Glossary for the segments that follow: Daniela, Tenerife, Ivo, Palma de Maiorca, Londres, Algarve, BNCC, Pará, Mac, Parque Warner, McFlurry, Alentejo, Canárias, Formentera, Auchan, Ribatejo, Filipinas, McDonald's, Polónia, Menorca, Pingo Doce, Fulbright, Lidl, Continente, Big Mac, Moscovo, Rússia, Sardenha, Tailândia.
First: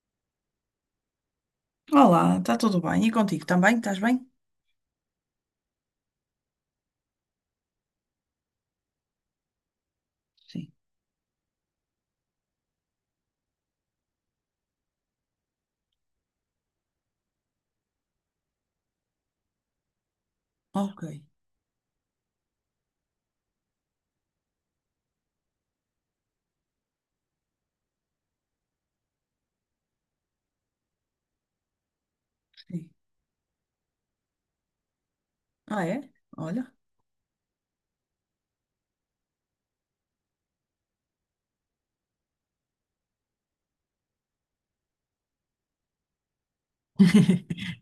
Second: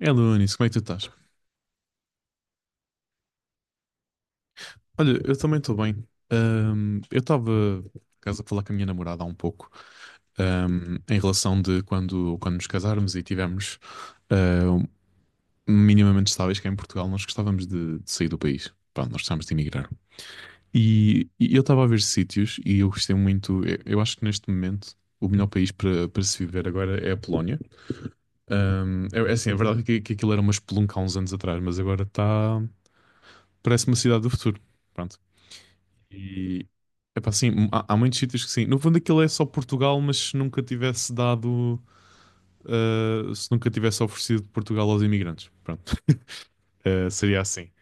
É Anis, como é que tu estás? Olá, está tudo bem? E contigo também? Estás bem? Olha, eu também estou bem. Eu estava, por acaso, a falar com a minha namorada há um pouco, Sim. Em relação de quando nos casarmos e tivermos ah, um- minimamente estáveis cá em Portugal. Nós gostávamos de sair do país. Pronto, nós gostávamos de emigrar. Ok. E eu estava a ver sítios e eu gostei muito. Eu acho que neste momento o melhor país para se viver agora é a Polónia. É assim, a verdade é que aquilo era uma espelunca há uns anos atrás, mas agora está. Sim. Parece uma cidade do futuro. Pronto. Ah, é? E Olha. epá, assim, há muitos sítios que sim. No fundo, aquilo é só Portugal, mas se nunca tivesse dado, se nunca tivesse oferecido Portugal aos imigrantes, pronto, Seria assim.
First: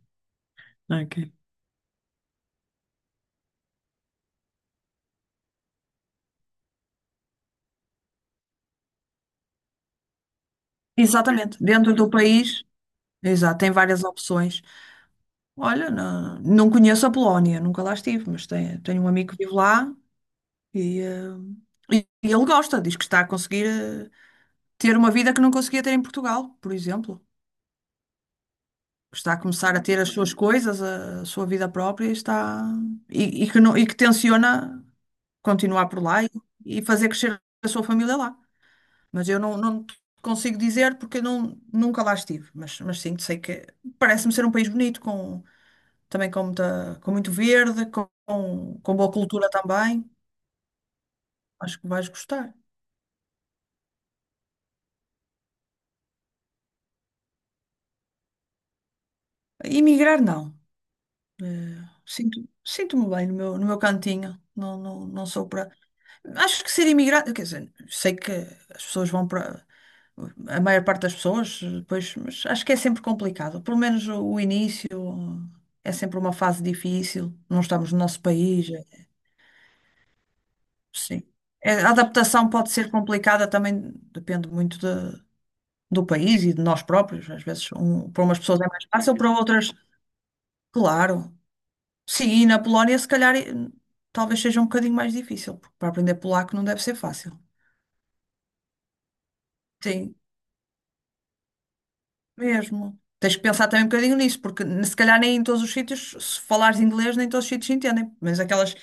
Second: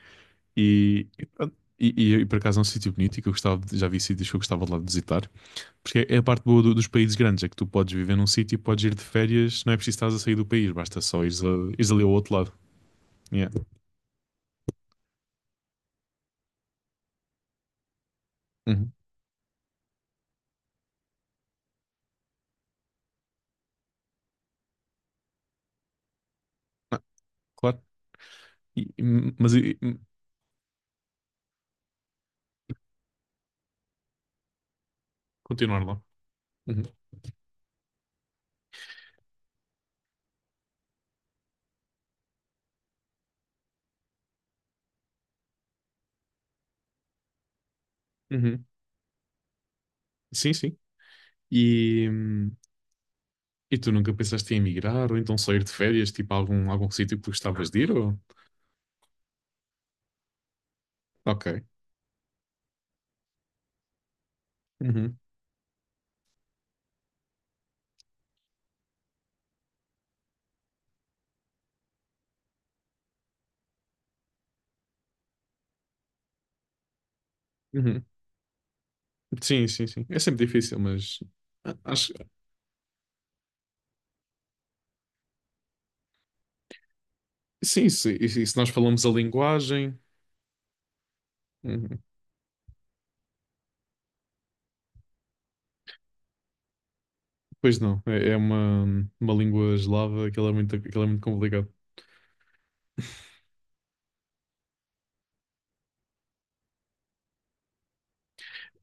E Ok. pronto. E por acaso é um sítio bonito e que eu gostava, já vi sítios que eu gostava de lá de visitar, porque é a parte boa dos países grandes. É que tu podes viver num sítio e podes ir de férias, não é preciso estar a sair do país, basta só ires, Exatamente. ires Dentro ali ao do outro lado. país, Yeah. exato, tem várias opções. Olha, não conheço a Polónia, nunca lá estive, mas tenho, Uhum. tenho um amigo que vive lá e, eh, e ele gosta. Diz que está a conseguir ter uma vida que não conseguia ter em Portugal, por Ah, exemplo. claro. E- e- Está a mas começar e- a ter e- as suas coisas, a sua vida própria e está e que não, e que tenciona continuar continuar por lá. lá e Uhum. fazer crescer a sua família lá. Mas eu não te consigo dizer porque eu não, nunca lá estive. Mas sim, sei que parece-me ser um país bonito, com muito verde, com, Uhum. com boa cultura também. Sim, sim. Acho que vais E, gostar. hum, E tu nunca pensaste em emigrar ou então sair de férias, tipo a algum sítio que gostavas de ir? Ou... Emigrar, não. Ok. Sinto-me bem no meu cantinho. Não, não, Uhum, não sou para. Acho que ser imigrante, quer dizer, sei que as pessoas vão para a maior parte das pessoas, pois, mas acho que é sempre complicado. Pelo menos o início é sempre uma fase difícil. Não estamos no uhum. nosso país, Sim, sim, sim. É sempre difícil, mas sim. É, A acho adaptação pode ser complicada também, depende muito do país e de nós próprios. Às vezes, sim, se, para e umas se e se pessoas é nós mais falamos a fácil, para outras, linguagem, claro. uhum. Sim, e na Polónia, se calhar, talvez seja um bocadinho mais difícil, porque para aprender polaco não deve ser fácil. Pois não, é uma língua Sim, eslava, aquilo é muito complicado. mesmo. Tens que pensar também um bocadinho nisso, porque se calhar nem em todos os sítios, se falares inglês, nem em todos os sítios entendem. Mas aquelas,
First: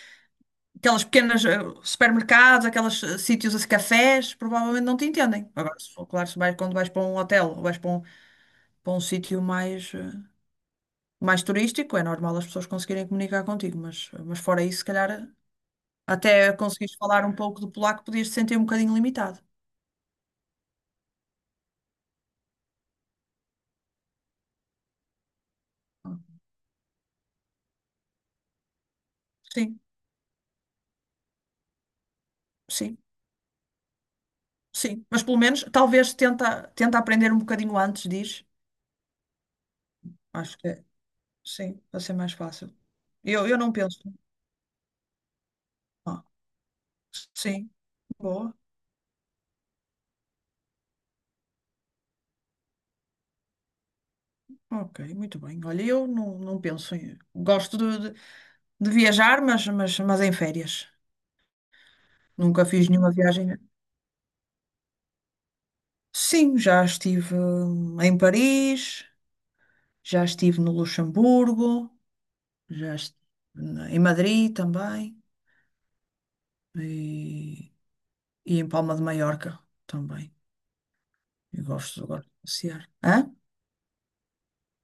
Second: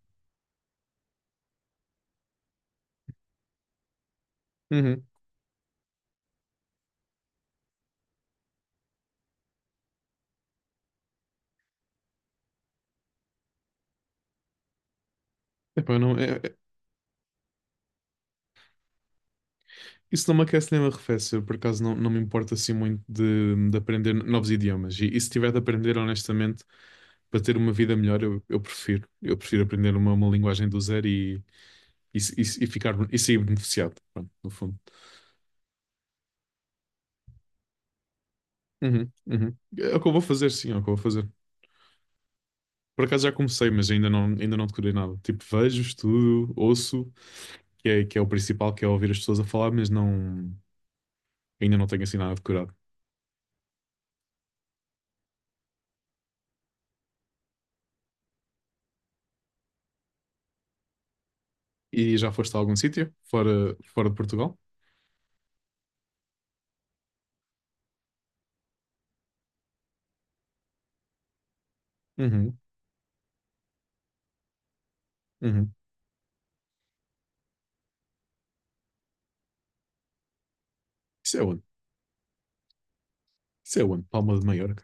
aquelas pequenas supermercados, aqueles sítios, assim, cafés, provavelmente não Uhum. te entendem. Agora, se for, claro, se vais, quando vais para um hotel ou vais para um sítio mais, mais turístico, é normal as pessoas conseguirem comunicar contigo, mas fora isso, se calhar Epá, não, até conseguires falar um pouco do polaco, podias te sentir um bocadinho limitado. isso não me aquece nem me arrefece. Eu, por acaso não me importa assim muito de aprender novos idiomas. E se tiver de aprender, honestamente, para ter uma vida melhor, eu prefiro. Eu prefiro Sim, aprender uma linguagem do zero e ficar, sim, e sair beneficiado, pronto, no fundo. sim. Mas pelo menos, talvez tenta aprender um bocadinho antes, diz. Uhum, uhum. É o que eu vou fazer, Acho que. sim, é o É que eu vou fazer. Sim, vai ser mais fácil. Por acaso já Eu comecei, não mas penso. ainda não decorei nada. Tipo, vejo, Ah, estudo, ouço, sim, que é o boa. principal, que é ouvir as pessoas a falar, mas não, ainda não tenho assim nada decorado. Ok, muito bem. Olha, eu não penso em. Gosto de viajar, mas em férias. E já foste a Nunca algum fiz nenhuma sítio, viagem. fora de Portugal? Sim, já estive em Paris, já estive no Luxemburgo, Uhum, já estive em Madrid também uhum. e, e em Palma de Maiorca também. Isso é onde? Eu gosto de passear. Hã? Isso é onde? Palma de Maiorca.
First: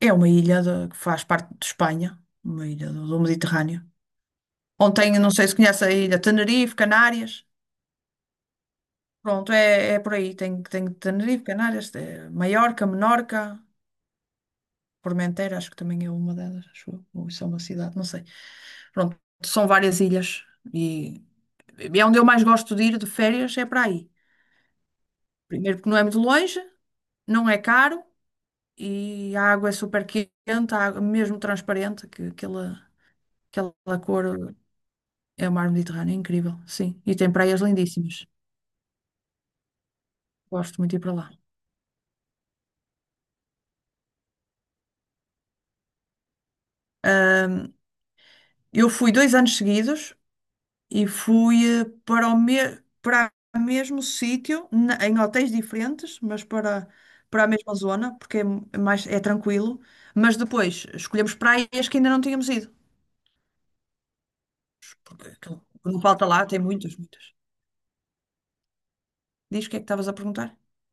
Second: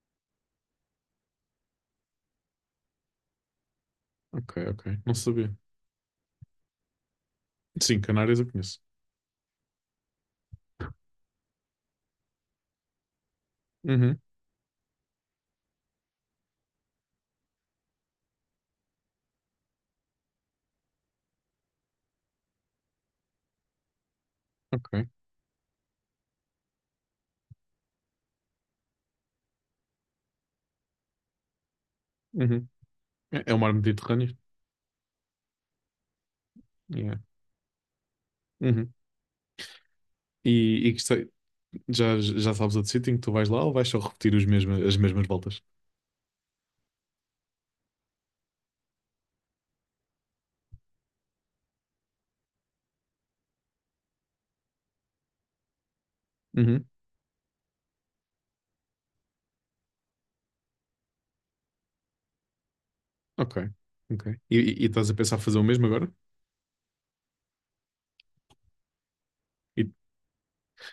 É uma ilha que faz parte de Espanha, uma ilha do Mediterrâneo. Ok, ok. Não Ontem, não sei sabia. se conhece a ilha, Tenerife, Canárias. Sim, Canárias eu conheço. Pronto, é por aí. Tem Tenerife, Canárias, Maiorca, Menorca, Uhum, Formentera, acho que também é uma delas, acho eu. Ou isso é uma cidade, não sei. Pronto, são várias ilhas. E e é onde eu mais gosto de ir de férias, é para aí. ok. Primeiro porque não é muito longe, não é caro e a água é super quente, a água mesmo transparente, que Uhum. aquela, É o mar aquela Mediterrâneo. cor é o mar Mediterrâneo, é incrível, sim. Yeah. E tem praias lindíssimas. Uhum. Gosto E, muito e de ir para gostei- lá. Já, já sabes outro sítio em que tu vais lá ou vais só repetir as mesmas voltas? Eu fui 2 anos seguidos e fui para o mesmo sítio, em hotéis diferentes, mas Uhum. para, para a mesma zona, porque é mais tranquilo. Mas depois escolhemos praias que ainda não tínhamos ido, Ok, ok. E estás a porque pensar fazer aquilo o mesmo que não agora? falta lá, tem muitas, muitas. Diz o que é E que estavas a perguntar?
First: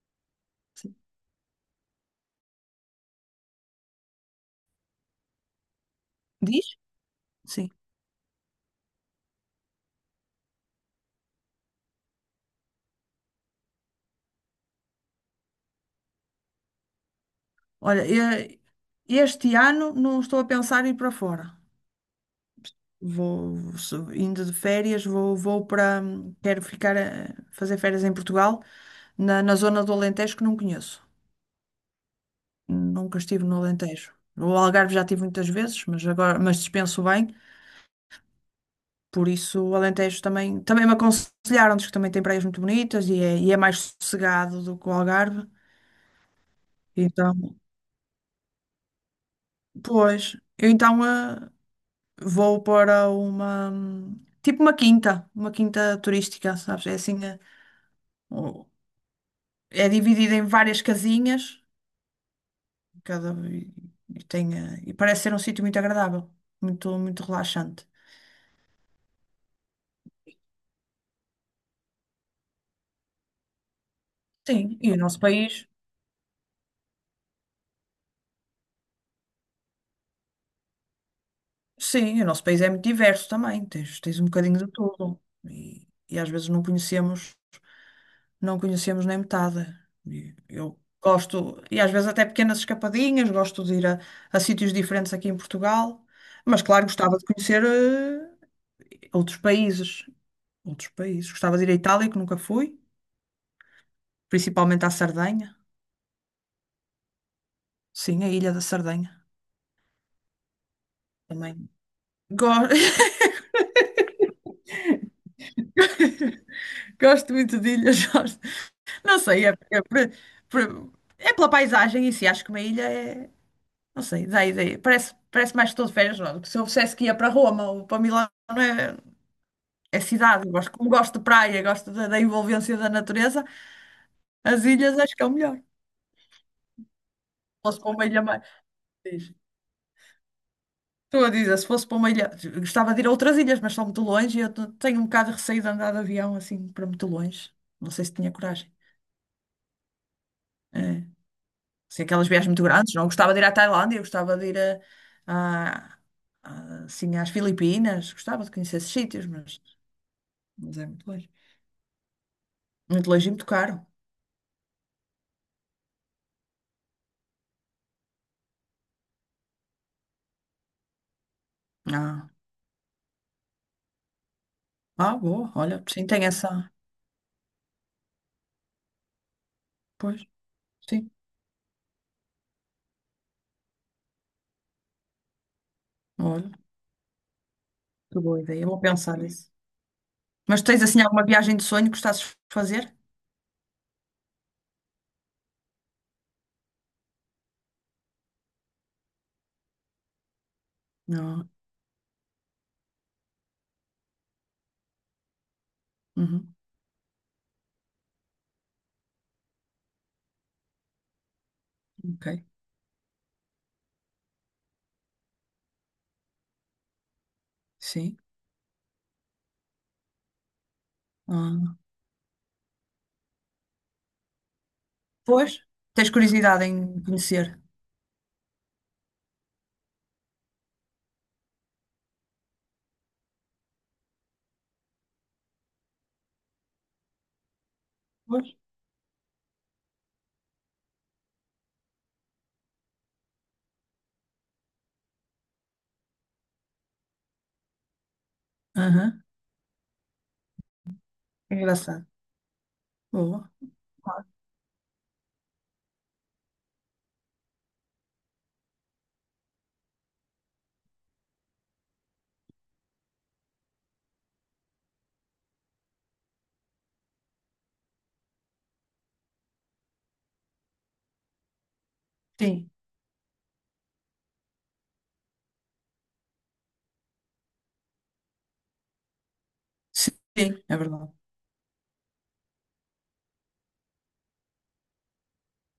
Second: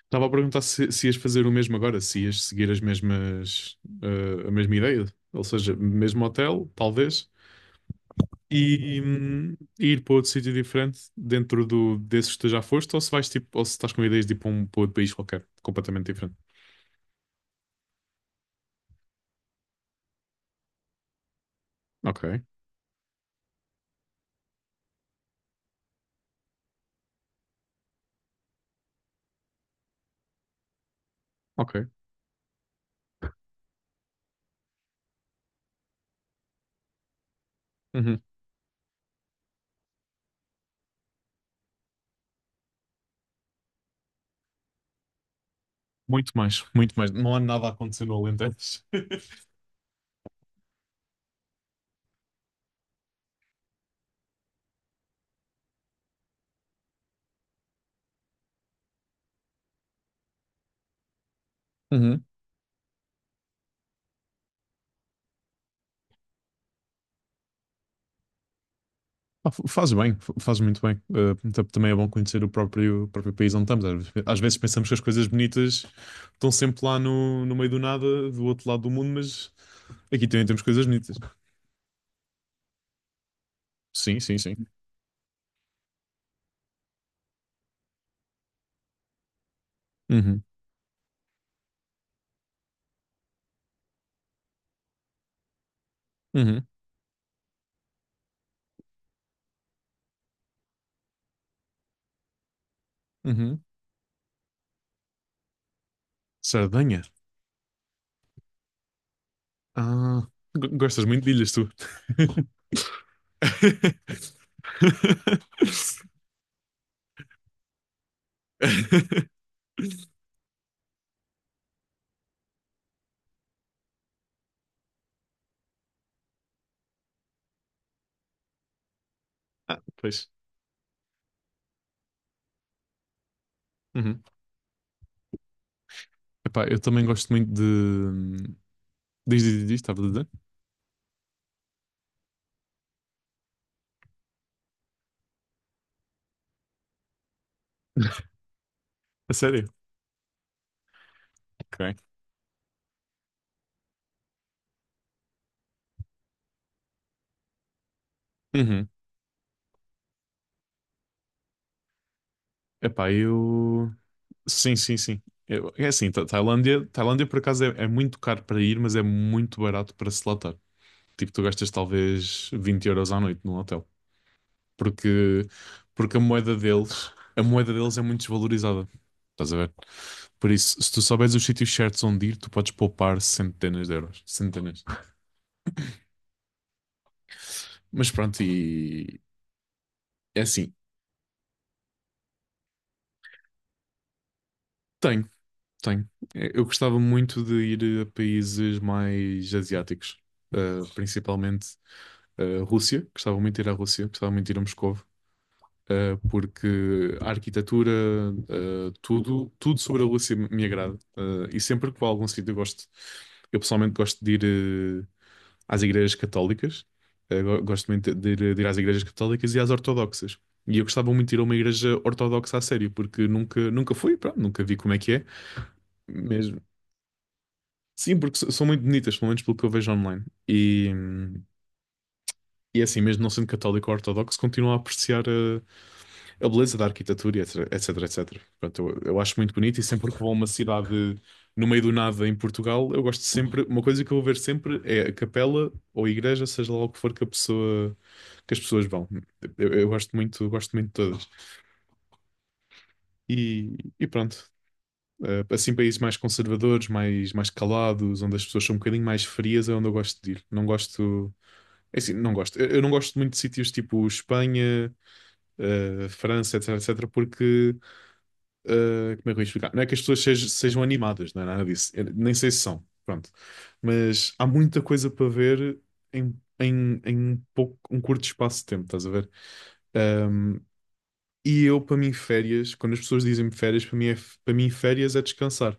estava a perguntar se, Sim. se ias fazer o mesmo agora, se ias seguir a mesma ideia, ou seja, mesmo hotel, Diz? talvez, Sim. e, hum, e ir para outro sítio diferente dentro desses que tu já foste, ou se vais tipo, ou se estás com ideias de ir para outro país qualquer, completamente diferente. Olha, eh, este ano não estou a pensar em ir para fora. Ok, Vou indo de férias, vou, vou para. Quero ficar a fazer férias em Portugal. Na zona do Alentejo que não conheço. ok. Nunca estive no Alentejo. O Algarve já estive muitas vezes, mas dispenso bem. Uhum. Por isso, o Alentejo também me aconselharam, diz que também tem praias muito bonitas e é mais sossegado do que o Algarve. Muito mais, muito mais. Não há Então, nada a acontecer no Alentejo. pois, eu então vou para tipo uma quinta turística, sabes? É assim, o- é dividida em várias casinhas, Uhum. cada, e tem, eh, e parece ser um sítio muito agradável, muito, muito relaxante. Ah, faz bem, faz muito bem. Também é bom conhecer o próprio país onde estamos. Às vezes Sim, pensamos que as coisas bonitas estão sempre lá no meio do nada, do outro lado do mundo, mas aqui também temos coisas bonitas. O nosso país é muito diverso também, tens, Sim, tens um sim, bocadinho sim. de tudo. E às vezes não conhecemos, não conhecemos nem metade. E Uhum, eu gosto, e às vezes até pequenas escapadinhas, gosto de ir a sítios diferentes aqui em Portugal, mas uhum, claro, gostava de conhecer outros países, outros países. Gostava de ir à Itália, que nunca fui, uhum. principalmente à Sardenha. Sardenha. Sim, a Ilha da Sardenha Ah, gostas muito de ilhas, também. tu. Go- Gosto muito de ilhas. Não sei, por- é pela paisagem em si, acho que uma ilha é. Não sei, dá ideia. Parece mais que estou de férias, não. Se eu dissesse que ia para Roma ou para Milão, é, Ah, é pois. cidade. Eu gosto, como gosto de praia, gosto da envolvência da natureza, Uhum. as ilhas acho que é o melhor. Se Epá, eu também gosto muito de. fosse para uma ilha mais. Diz. Diz, diz, diz, estava a dizer? Estou a dizer, se fosse para uma ilha. Gostava de ir a outras ilhas, mas são muito longe e eu tenho um bocado de receio de andar de avião assim para muito longe. Não sei se tinha coragem. A sério? É. Ok. Assim, aquelas viagens muito grandes, não? Eu gostava de ir à Tailândia, eu gostava de ir a- assim, às Filipinas, gostava de conhecer Uhum. esses sítios, mas é muito longe. Muito Epá, longe e muito caro. eu. Sim, sim, sim. É assim. Tailândia, Tailândia por acaso é muito caro para ir, mas é muito barato para se lá estar. Tipo, tu gastas Ah, talvez 20 euros à noite num hotel. ah, Porque, boa, olha, sim, porque tem essa. A moeda deles é muito desvalorizada. Estás a ver? Pois, Por isso, se tu sim, souberes os sítios certos onde ir, tu podes poupar centenas de euros. Centenas. olha, Mas que boa pronto, ideia, eu vou pensar e nisso. é Mas assim, tens assim alguma viagem de sonho que gostasses de fazer? tenho, tenho. Eu gostava muito de ir a países mais asiáticos, Não, principalmente. A Rússia, gostava muito de ir à Rússia, gostava muito de ir a Moscovo, uhum, porque a arquitetura, tudo, tudo sobre a Rússia me agrada. E sempre que vou a algum ok, sítio eu pessoalmente gosto de ir às igrejas católicas. Gosto muito sim. De ir às igrejas católicas e às ortodoxas. E eu gostava muito de ir a uma Ah, igreja ortodoxa a sério, porque nunca, nunca fui, pronto, nunca vi como é que é. pois, tens Mesmo. curiosidade em conhecer? Sim, porque são muito bonitas, pelo menos pelo que eu vejo online. E, hum, e é assim, mesmo não sendo católico ou ortodoxo, continuo a apreciar a beleza da arquitetura, e etc, etc, etc. Pois, Portanto, eu acho muito bonito e sempre que vou a uma cidade no meio do nada em Portugal, eu gosto sempre, uma coisa que eu vou ver sempre é a capela ou a igreja, seja lá o que for que as pessoas vão. aham, Eu gosto muito de todas. é engraçado. Boa, E pronto. Assim, países mais conservadores, mais, mais calados, onde as pessoas são um bocadinho mais frias, é onde eu gosto de ir. Não gosto. É assim, não gosto. Eu não gosto muito de sítios tipo Espanha, França, etc, etc, porque como é que eu ia explicar? Não é que as pessoas sejam animadas, não é nada disso. Eu nem sei se sim, são, pronto. Mas há muita coisa para ver em um pouco, um curto espaço de tempo, estás a ver? Um, sim, é verdade. e eu, para mim, férias, quando as pessoas dizem-me férias, para mim, férias é descansar.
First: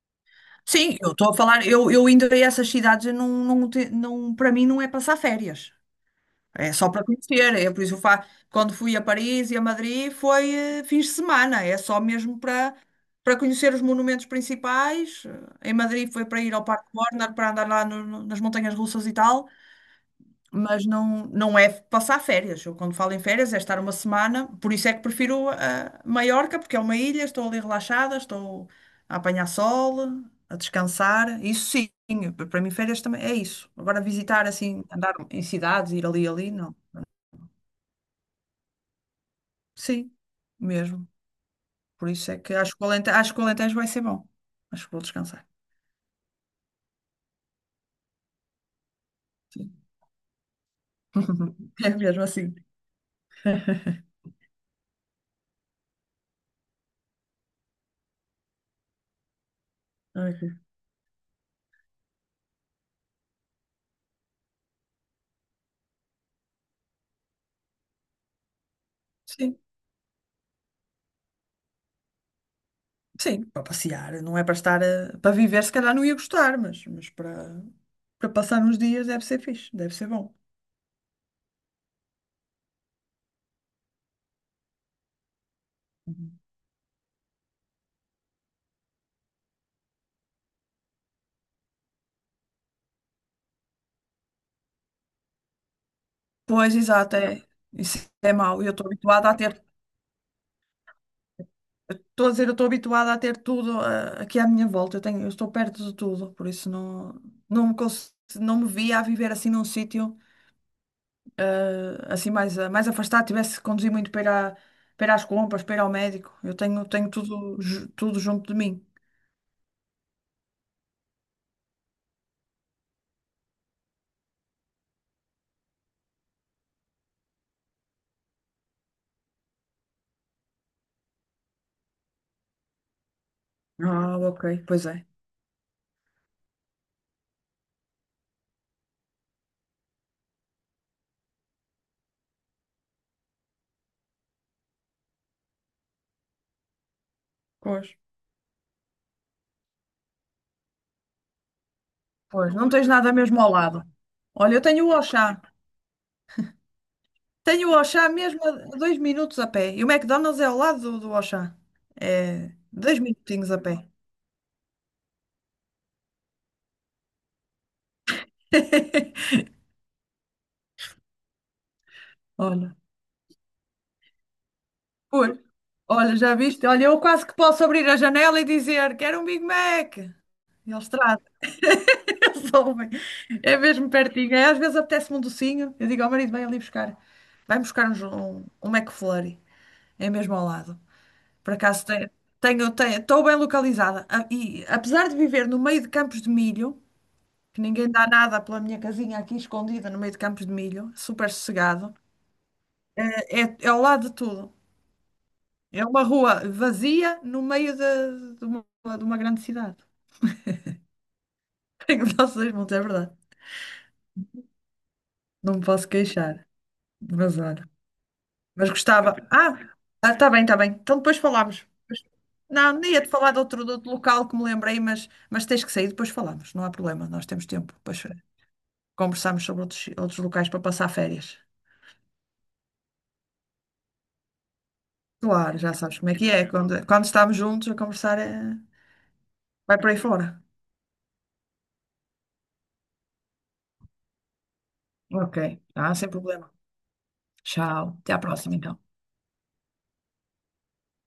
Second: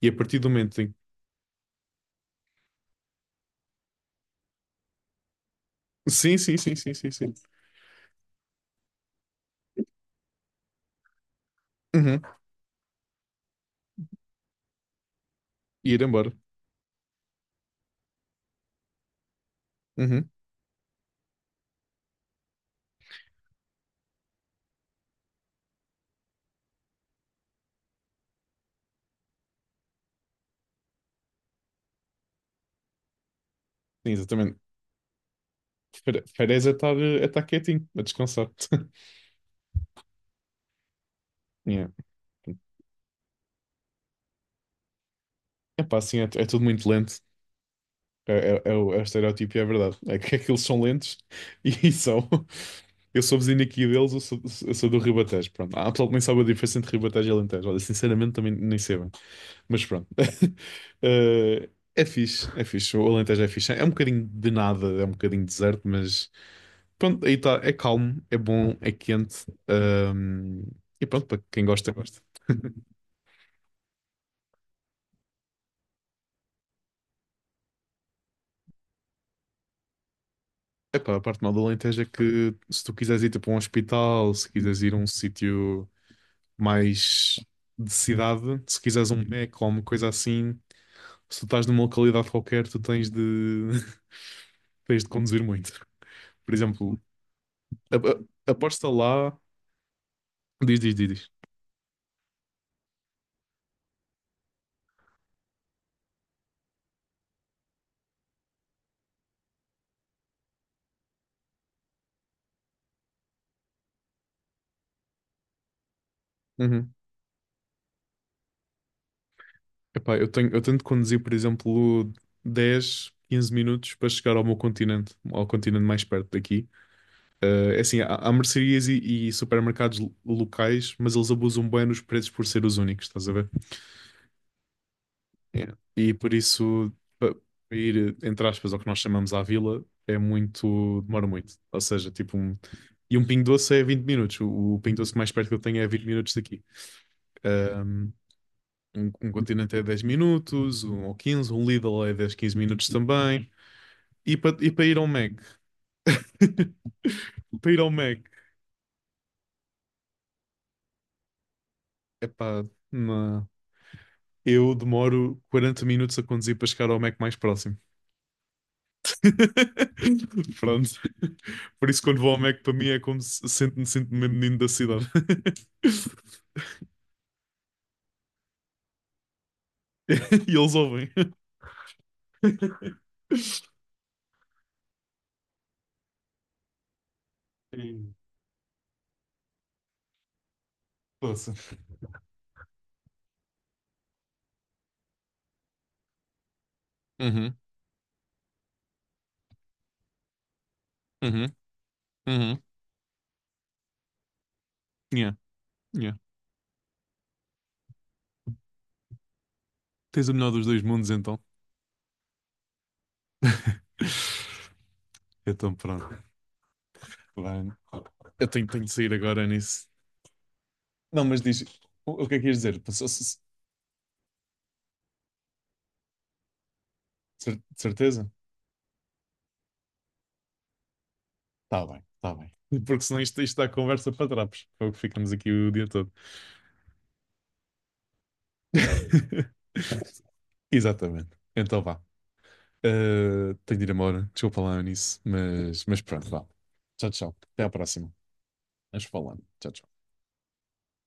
E a partir do momento em... Sim, eu estou a falar, eu indo a essas cidades, eu não, para mim não é passar férias, Sim, sim, é sim, só sim, para sim, sim. conhecer, é por isso eu quando fui a Paris e a Madrid foi fins de semana, é só Uhum. mesmo para conhecer os monumentos principais, em E ir Madrid foi embora. para ir ao Parque Warner, para andar lá nas montanhas russas e tal, Uhum. mas não é passar férias. Eu, quando falo em férias, é estar uma semana. Por isso é que prefiro a Maiorca, porque é uma ilha, estou ali relaxada, estou a apanhar sol, a descansar. Isso sim, para mim férias também é isso. Agora Sim, visitar exatamente. assim, andar em cidades, ir ali Fer- e ali, Férias não. É estar quietinho, a descansar. Sim, mesmo. Yeah. Por isso é que acho que o Alentejo vai ser bom. Acho que vou descansar. Epá, assim, é tudo muito lento. É o estereótipo e é Sim. verdade. É que aqueles são lentos É e mesmo são. assim. Eu sou vizinho aqui deles, eu sou do Ribatejo. Pronto. Há pessoal que nem sabe a diferença entre Ribatejo e Alentejo. Olha, sinceramente também nem sei bem. Mas pronto. Ok. Eh, é fixe, é fixe. O Alentejo é fixe. É um bocadinho de nada, é um bocadinho deserto, mas pronto, aí está. É calmo, é bom, é quente. Sim. E pronto, para quem gosta, gosta. Sim, para passear, não é para estar para viver, se calhar não ia gostar, mas para, para passar uns dias deve ser fixe, deve ser bom. Epá, a parte mal do Alentejo é que se tu quiseres ir para um hospital, se quiseres ir a um sítio Uhum. mais de cidade, se quiseres um Mac ou uma coisa assim, se tu estás numa localidade qualquer, tu tens de, tens de conduzir muito. Por Pois, exemplo, exato, é, isso é mau. Aposta lá. Diz, diz, diz, diz. Eu estou habituada a ter tudo aqui à minha volta. Eu estou perto de tudo, por isso não me via a viver assim num sítio mais afastado, tivesse que conduzir muito para ir, para ir às compras, para ir ao médico. Eu tenho, Uhum. tenho tudo junto de mim. Epá, eu tenho de conduzir, por exemplo, 10, 15 minutos para chegar ao meu continente, ao continente mais perto daqui. É assim, há mercearias e supermercados locais, mas eles abusam bem nos preços por ser os únicos, estás a ver? Ah, ok, pois é. Yeah. E por isso, pa- para ir, entre aspas, ao que nós chamamos à vila, demora muito. Ou seja, tipo um. E um Pingo Doce é 20 minutos. O Pingo Doce mais perto que eu tenho é 20 minutos daqui. Pois. Um, um Continente é 10 minutos, um ou 15 um Lidl é 10 Pois, 15 não minutos tens nada mesmo também. ao lado. E Olha, para eu tenho o ir ao Mac? Auchan. Tenho Para o ir ao Auchan Mac, mesmo a 2 minutos a pé. E o McDonald's é ao lado do Auchan. É epá, dois não. minutinhos a pé. Eu demoro 40 minutos a conduzir para chegar ao Mac mais próximo. Pronto. Por isso, quando vou ao Mac, para Olha, mim é como se sinto mesmo menino da cidade. pois. Olha, já viste? Olha, eu quase que posso abrir a janela e dizer quero um Big Mac. E eles Eles ouvem. trazem, eles ouvem. É mesmo pertinho. É, às vezes apetece-me um docinho. Eu digo ao marido, vai ali buscar. Vai buscar uns- E- um, um McFlurry. É mesmo ao lado. Poça. Por acaso estou bem localizada. E apesar de viver no meio de campos de milho, Uhum, que ninguém dá nada pela minha casinha aqui escondida no meio de campos de milho, super uhum, sossegado, uhum. é ao lado de tudo. Yeah, É uma yeah. rua vazia no meio de uma grande cidade. Tens o melhor dos dois mundos, então. Tenho os nossos montes, é verdade. Não me Então, posso pronto. queixar. Mas olha. Bem, eu tenho, Mas tenho de sair gostava. agora Ah, nisso. está bem, está bem. Então depois Não, mas diz, falamos. o que é que ias Não, dizer? nem Passou- ia-te falar cer- de outro local que me lembrei, mas tens que sair, depois falamos. Não há problema, nós temos cer- tempo. Depois certeza? conversámos sobre outros locais para passar férias. Está bem, está bem. Porque senão isto, isto dá conversa para trapos. É o que ficamos aqui Claro, o já dia sabes todo. como é que é. Quando estamos juntos a conversar, é... vai por aí fora. Exatamente. Então vá. Tenho de ir embora. Desculpa lá nisso. Ok. Mas, Ah, mas sem pronto, vá. problema. Tchau, tchau. Até à Tchau. próxima. Até à próxima, então. Vamos falando. Tchau, tchau.